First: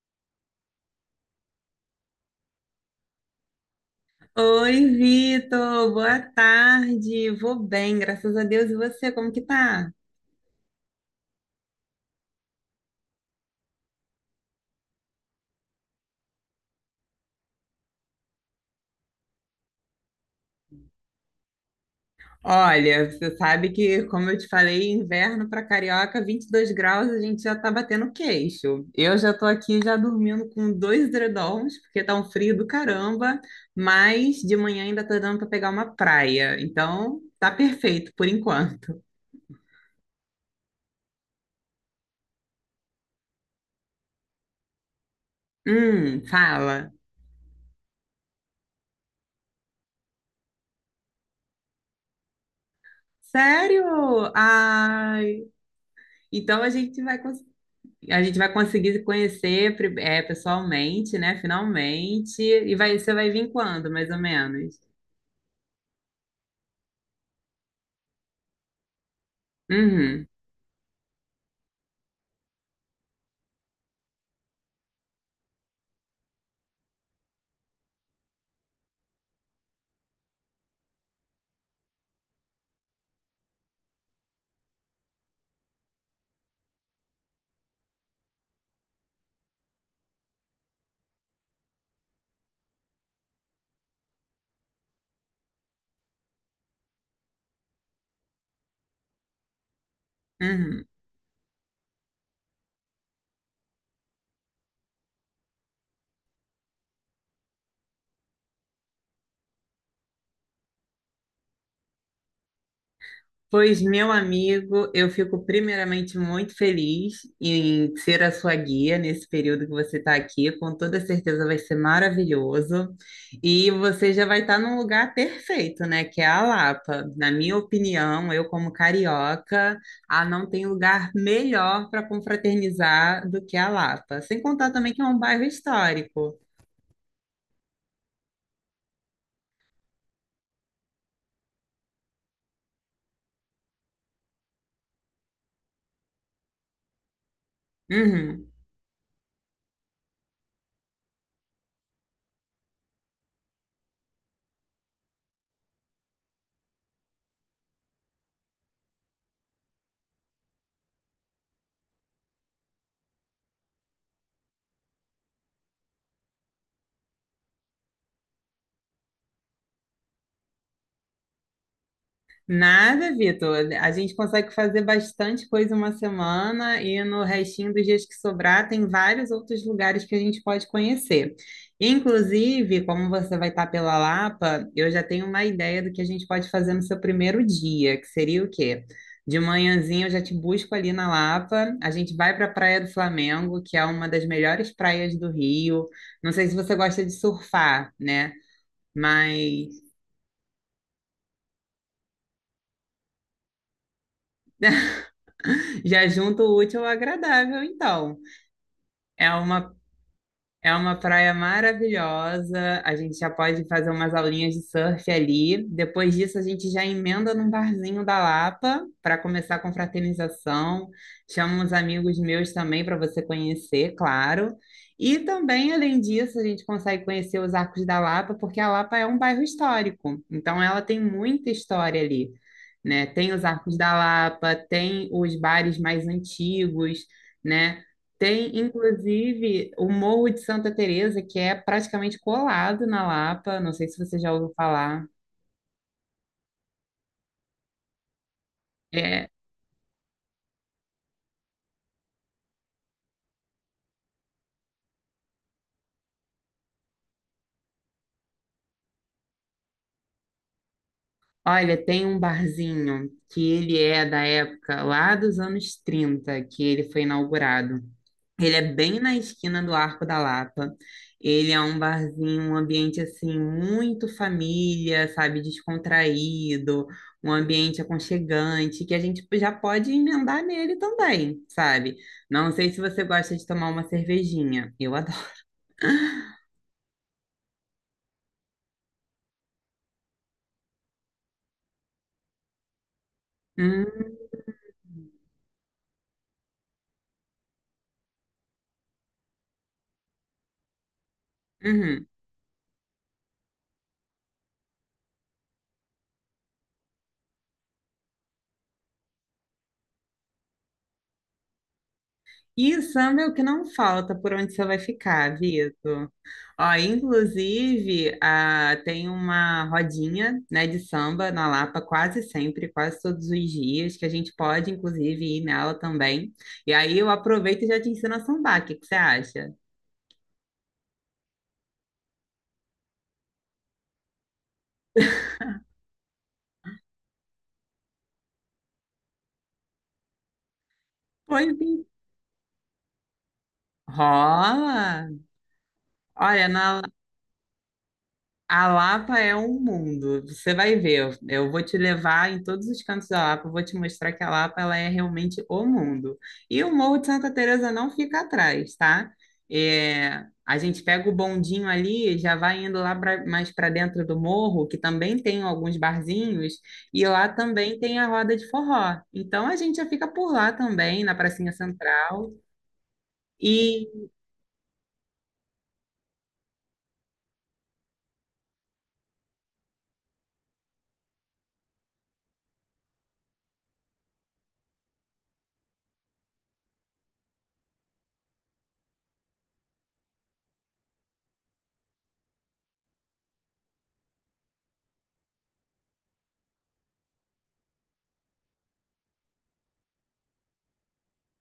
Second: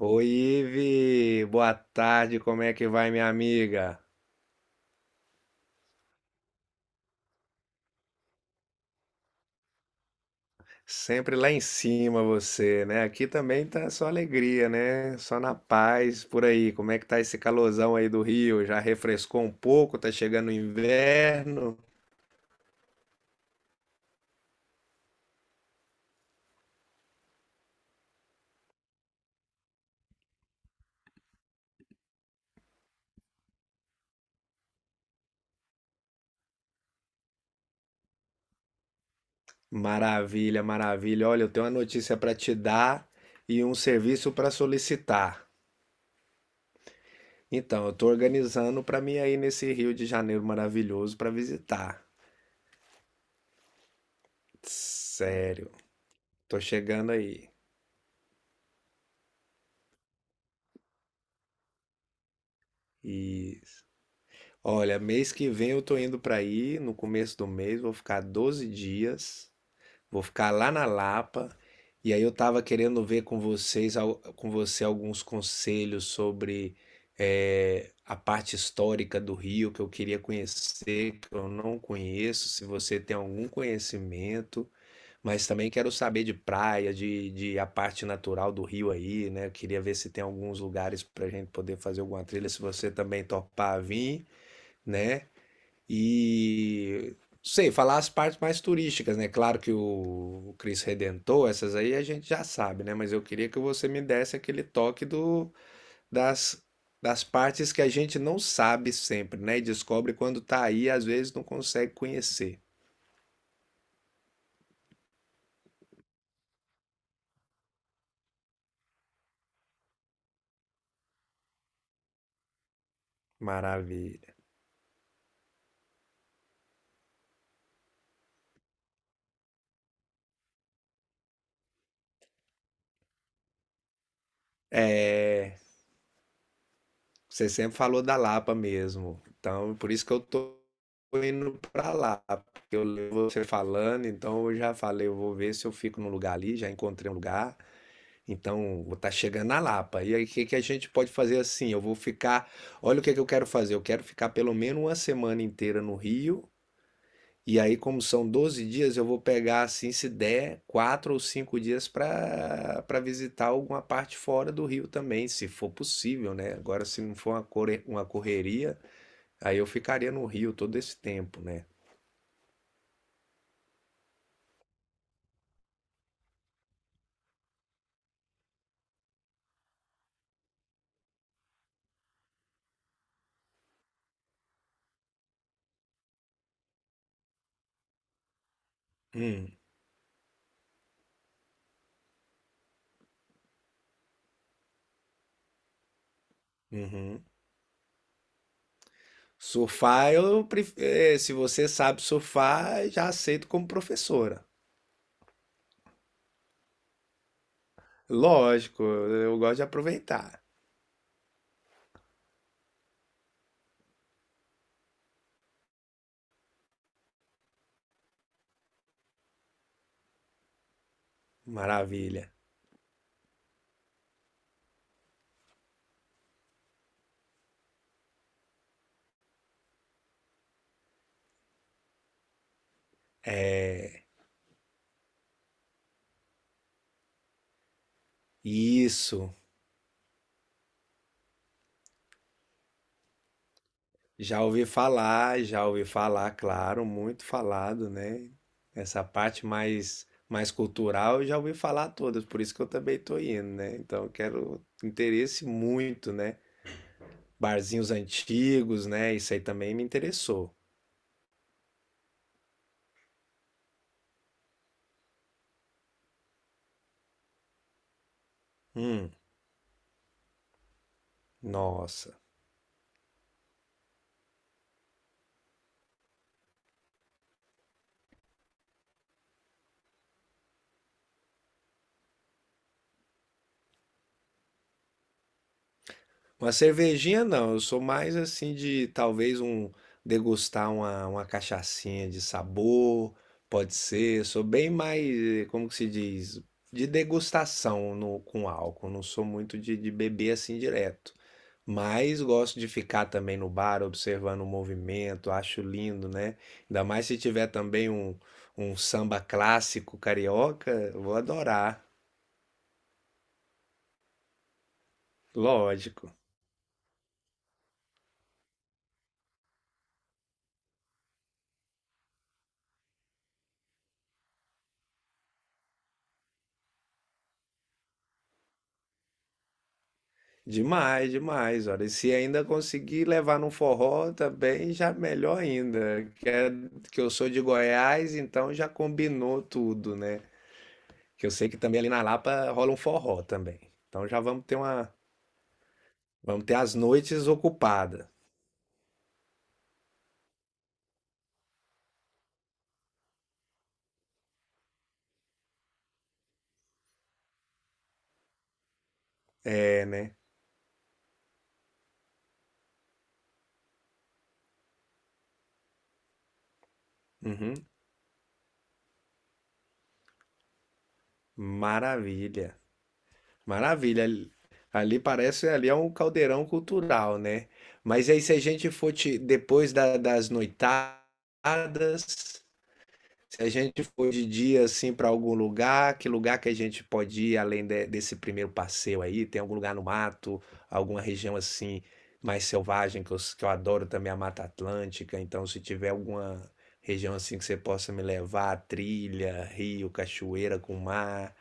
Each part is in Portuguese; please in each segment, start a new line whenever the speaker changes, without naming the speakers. Oi, Ive! Boa tarde, como é que vai, minha amiga?
Oi, Vitor, boa tarde. Vou bem, graças a Deus. E você, como que tá?
Sempre lá em cima você, né? Aqui também tá só alegria, né? Só na paz por aí. Como é que tá esse calorzão aí do Rio? Já refrescou um pouco? Tá chegando o inverno?
Olha, você sabe que, como eu te falei, inverno para carioca, 22 graus, a gente já tá batendo queixo. Eu já tô aqui já dormindo com dois edredons, porque tá um frio do caramba, mas de manhã ainda tá dando para pegar uma praia. Então, tá perfeito por enquanto.
Maravilha, maravilha. Olha, eu tenho uma notícia para te dar e um serviço para solicitar.
Fala.
Então, eu tô organizando para mim aí nesse Rio de Janeiro maravilhoso para visitar.
Sério? Ai,
Sério, tô
então a gente
chegando
vai
aí.
conseguir se conhecer pessoalmente, né? Finalmente. E vai, você vai vir
E
quando, mais ou menos?
Olha, mês que vem eu tô indo pra aí, no começo do mês, vou ficar 12 dias, vou
Uhum,
ficar lá na Lapa, e aí eu tava querendo ver com você alguns conselhos sobre a parte histórica do Rio que eu queria conhecer, que eu não conheço, se você tem algum conhecimento, mas também quero saber de praia, de a parte natural do Rio aí, né? Eu queria ver se tem alguns lugares pra gente poder fazer alguma trilha, se você também topar vir, né? E sei, falar as partes mais turísticas, né? Claro que o
uhum.
Cristo Redentor, essas aí a gente já sabe, né? Mas eu queria que você me desse aquele toque das, das partes que a gente não sabe sempre, né? E descobre quando tá aí, e às vezes não consegue conhecer.
Pois, meu amigo, eu fico primeiramente muito feliz em ser a sua guia nesse período que você está aqui. Com toda certeza vai ser maravilhoso. E você já
Maravilha.
vai estar num lugar perfeito, né? Que é a Lapa. Na minha opinião, eu como carioca, ah, não tem lugar melhor para confraternizar do que a Lapa. Sem contar também que é um bairro
É,
histórico.
você sempre falou da Lapa mesmo. Então, por isso que eu tô indo pra lá. Porque eu levo você falando, então eu já falei, eu vou ver se eu fico num lugar ali, já encontrei um lugar.
Uhum.
Então, vou estar chegando na Lapa. E aí, o que que a gente pode fazer assim? Eu vou ficar. Olha o que que eu quero fazer. Eu quero ficar pelo menos uma semana inteira no Rio. E aí, como são 12 dias, eu vou pegar, assim, se der, 4 ou 5 dias para para visitar alguma parte fora do Rio também, se for possível, né? Agora, se não for uma correria, aí eu ficaria no Rio todo esse tempo, né?
Nada, Vitor. A gente consegue fazer bastante coisa uma semana e no restinho dos dias que sobrar tem vários outros lugares que a gente pode conhecer. Inclusive, como você vai estar pela Lapa, eu já tenho uma ideia do que a gente pode fazer no seu primeiro dia, que seria o quê? De
Hum,
manhãzinha eu já te busco ali na Lapa, a gente vai para a Praia do Flamengo, que é uma das melhores praias do Rio. Não sei se você gosta de
uhum.
surfar, né? Mas
Surfar, eu se você sabe surfar, já aceito como professora.
já junto o útil ao agradável, então.
Lógico,
É
eu gosto de
uma,
aproveitar.
é uma praia maravilhosa. A gente já pode fazer umas aulinhas de surf ali. Depois disso, a gente já emenda num barzinho da Lapa para começar com fraternização. Chama uns amigos
Maravilha.
meus também para você conhecer, claro. E também, além disso, a gente consegue conhecer os Arcos da Lapa, porque a Lapa é um bairro histórico. Então, ela tem muita história ali, né? Tem os Arcos da Lapa, tem os bares mais antigos, né? Tem,
Isso.
inclusive, o Morro de Santa Teresa, que é praticamente colado na Lapa. Não sei se você já ouviu falar.
Já ouvi falar, claro, muito falado, né? Essa
É,
parte mais cultural, eu já ouvi falar todas, por isso que eu também tô indo, né? Então, eu quero interesse muito, né? Barzinhos antigos, né? Isso aí também me interessou.
olha, tem um barzinho que ele é da época lá dos anos 30 que ele foi inaugurado. Ele é bem
Hum,
na esquina do Arco da Lapa. Ele é um
nossa.
barzinho, um ambiente assim muito família, sabe, descontraído, um ambiente aconchegante que a gente já pode emendar nele também, sabe? Não sei se você gosta de tomar uma cervejinha. Eu adoro.
Uma cervejinha não, eu sou mais assim de talvez um degustar uma cachaçinha de sabor, pode
Hum,
ser, sou bem mais, como que se diz, de degustação no, com álcool, não sou muito de beber assim direto,
uhum.
mas gosto de ficar também no bar observando o movimento, acho lindo, né? Ainda mais se tiver também um, samba clássico carioca, vou adorar,
E samba é o que não falta por onde você vai ficar, Vitor.
lógico.
Ó, inclusive, ah, tem uma rodinha, né, de samba na Lapa quase sempre, quase todos os dias, que a gente pode, inclusive, ir nela também. E aí eu aproveito e já te ensino a sambar. O que que você acha?
Demais, demais. Olha, e se ainda conseguir levar num forró também, já melhor ainda. Que eu sou de Goiás, então já combinou tudo, né? Que eu
Pois
sei que também
bem.
ali na Lapa rola um forró também. Então já vamos ter uma,
Rola!
vamos
Olha,
ter as
na
noites ocupadas.
A Lapa é um mundo, você vai ver. Eu vou te levar em todos os cantos da Lapa, eu vou te mostrar que a Lapa ela é realmente o mundo. E o Morro de Santa Teresa não fica atrás, tá? É, a gente pega o bondinho ali, já vai indo mais para dentro do morro, que também tem alguns barzinhos, e lá
Uhum.
também tem a roda de forró. Então a gente já fica por lá também, na Pracinha Central,
Maravilha, maravilha.
e
Ali parece, ali é um caldeirão cultural, né? Mas aí se a gente for te- depois da- das noitadas, se a gente for de dia assim para algum lugar que a gente pode ir desse primeiro passeio aí? Tem algum lugar no mato, alguma região assim mais selvagem que que eu adoro também a Mata Atlântica. Então, se tiver alguma região assim que você possa me levar, trilha, rio, cachoeira com mar,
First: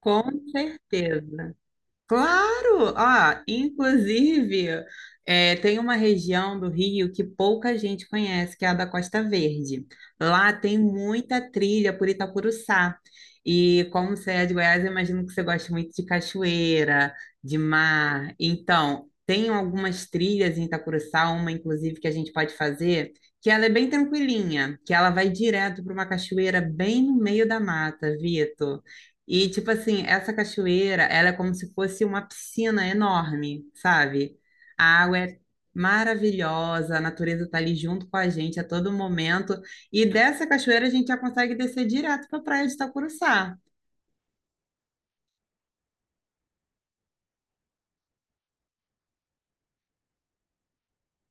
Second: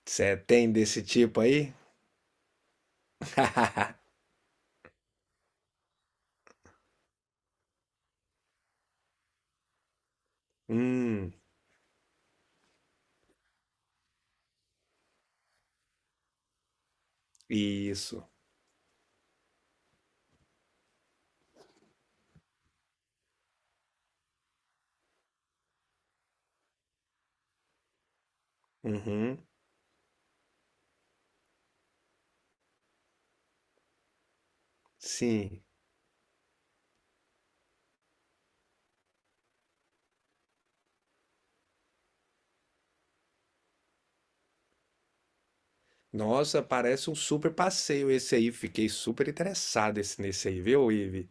com
você tem desse tipo
certeza.
aí?
Claro! Ah, inclusive, é, tem uma região do Rio que pouca gente conhece, que é a da Costa Verde. Lá tem
Hum,
muita trilha por Itacuruçá. E como você é de Goiás, eu imagino que você gosta muito de cachoeira, de
isso.
mar. Então, tem algumas trilhas em Itacuruçá, uma inclusive que a gente pode fazer, que ela é bem tranquilinha, que ela vai direto para uma cachoeira bem no meio da mata, Vitor.
Uhum,
E, tipo assim, essa cachoeira, ela é como se fosse uma piscina enorme, sabe? A água é
sim.
maravilhosa, a natureza tá ali junto com a gente a todo momento. E dessa cachoeira a gente já consegue descer direto para a praia de Itacuruçá.
Nossa, parece um super passeio esse aí. Fiquei super interessado nesse aí, viu, Ive?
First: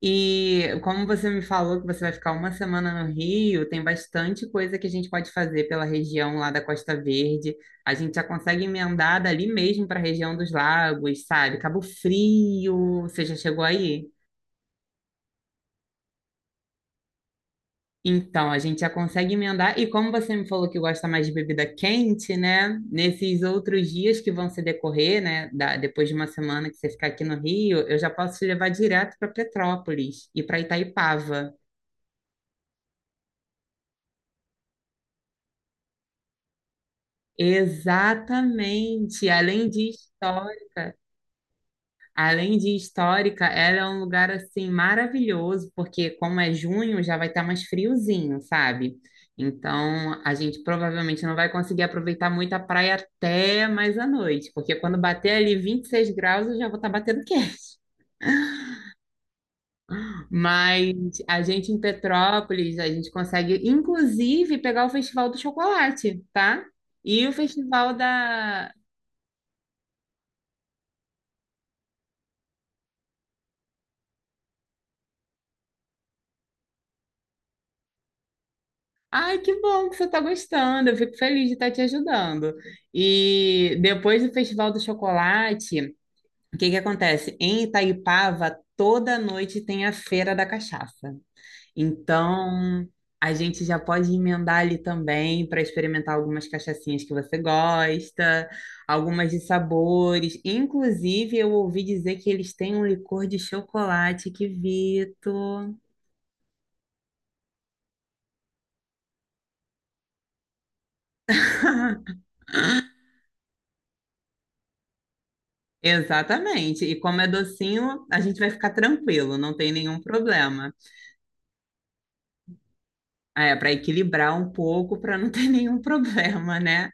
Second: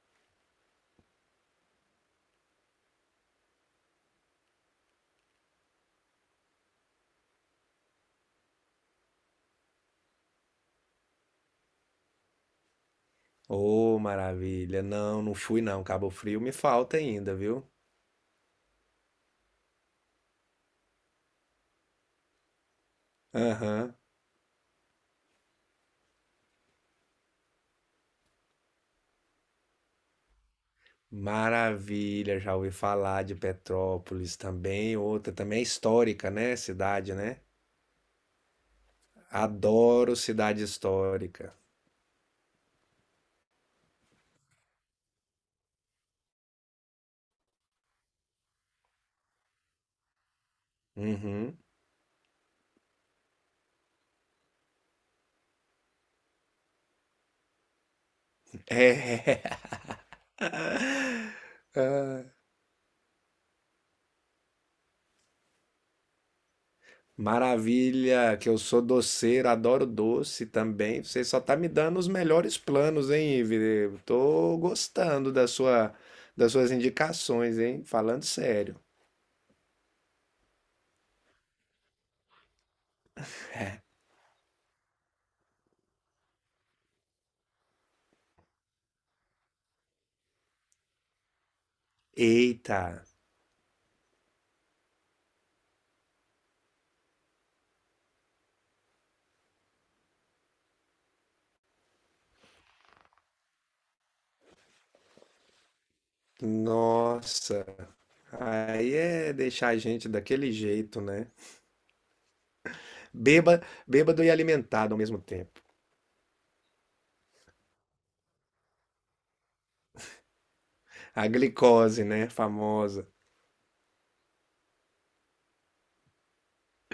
E como você me falou que você vai ficar uma semana no Rio, tem bastante coisa que a gente pode fazer pela região lá da Costa Verde. A gente já consegue emendar dali mesmo para a região dos lagos, sabe? Cabo Frio, você já chegou
Ô,
aí?
maravilha. Não, não fui não. Cabo Frio me falta ainda, viu?
Então, a gente já consegue emendar. E como você me falou que gosta mais de bebida quente, né? Nesses outros
Aham.
dias que vão se decorrer, né? Depois de uma semana que você ficar aqui no Rio, eu já posso te levar direto para Petrópolis e para Itaipava.
Maravilha, já ouvi falar de Petrópolis também, outra também é histórica, né? Cidade, né?
Exatamente. Além de
Adoro cidade
histórica.
histórica.
Além de histórica, ela é um lugar assim maravilhoso, porque como é junho, já vai estar mais friozinho, sabe? Então, a gente provavelmente não vai
Uhum.
conseguir aproveitar muito a praia até mais à noite, porque quando bater ali 26 graus, eu já vou estar batendo queixo.
É,
Mas a gente em Petrópolis, a gente consegue inclusive pegar o Festival do Chocolate, tá? E o Festival
maravilha, que eu
da,
sou doceiro, adoro doce também. Você só tá me dando os melhores planos, hein, Ivi? Tô gostando das suas indicações, hein? Falando sério.
Ai, que bom que você está gostando. Eu fico feliz de estar te ajudando. E depois do Festival do Chocolate, o que que acontece? Em Itaipava, toda noite tem a Feira da Cachaça.
Eita.
Então, a gente já pode emendar ali também para experimentar algumas cachaçinhas que você gosta, algumas de sabores. Inclusive, eu ouvi dizer que eles têm um licor de chocolate, que Vito.
Nossa, aí é deixar a gente daquele jeito, né? Bêba, Bêbado e alimentado ao mesmo tempo.
Exatamente. E como é docinho, a gente vai ficar tranquilo, não tem nenhum problema.
A glicose, né? Famosa.
Ah, é para equilibrar um pouco, para não ter nenhum problema, né?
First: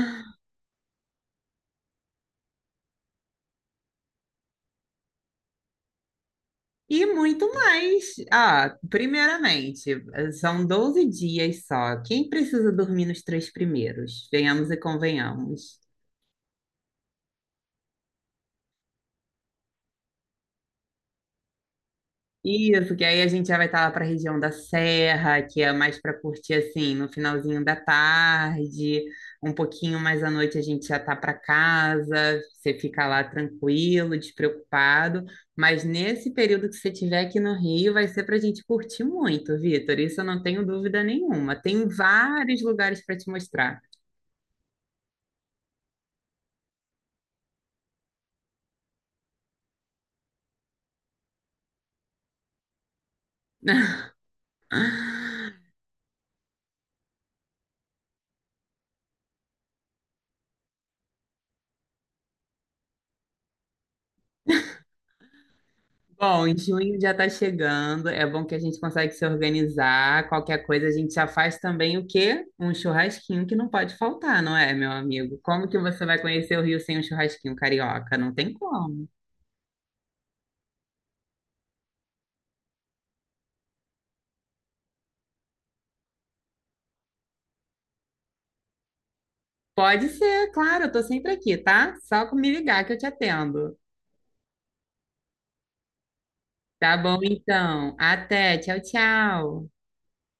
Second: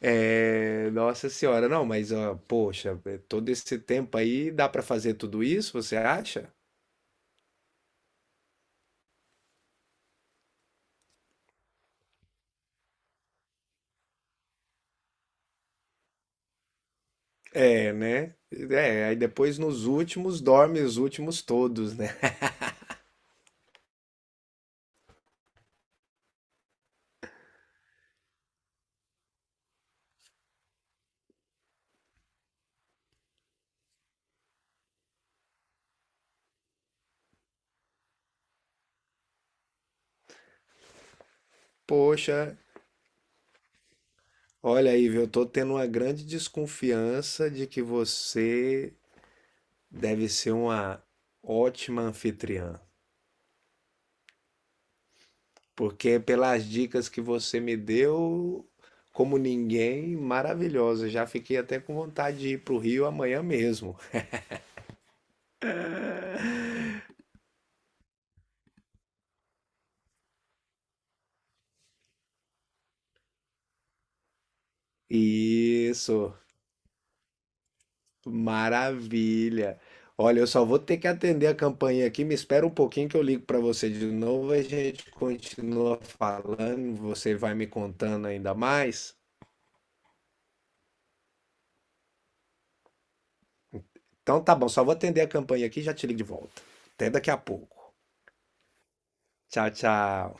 É, nossa senhora, não, mas ó, poxa, é, todo esse tempo aí dá pra fazer tudo isso, você acha?
E muito mais. Ah, primeiramente, são 12 dias só. Quem precisa dormir nos três primeiros? Venhamos e convenhamos.
É, né? É, aí depois nos últimos dorme os últimos todos, né?
Isso, que aí a gente já vai estar lá para a região da Serra, que é mais para curtir assim, no finalzinho da tarde, um pouquinho mais à noite a gente já tá para casa, você fica lá tranquilo, despreocupado, mas nesse período que você tiver aqui no Rio vai ser para a gente curtir muito, Vitor, isso eu não tenho dúvida nenhuma. Tem
Poxa,
vários lugares para te mostrar.
olha aí, viu? Eu tô tendo uma grande desconfiança de que você deve ser uma ótima anfitriã. Porque pelas dicas que você me deu, como ninguém, maravilhosa. Já fiquei até com vontade de ir para o Rio amanhã mesmo.
Bom, junho já está chegando. É bom que a gente consegue se organizar. Qualquer coisa a gente já faz também o quê? Um churrasquinho que não pode faltar, não é, meu amigo? Como que você vai
Isso,
conhecer o Rio sem um churrasquinho carioca? Não tem como.
maravilha. Olha, eu só vou ter que atender a campainha aqui. Me espera um pouquinho que eu ligo para você de novo. A gente continua falando. Você vai me contando ainda mais.
Pode ser, claro, eu tô sempre aqui, tá? Só me ligar que eu te atendo.
Então tá bom, só vou atender a campainha aqui e já te ligo de volta.
Tá
Até
bom,
daqui a pouco.
então. Até. Tchau, tchau.
Tchau, tchau.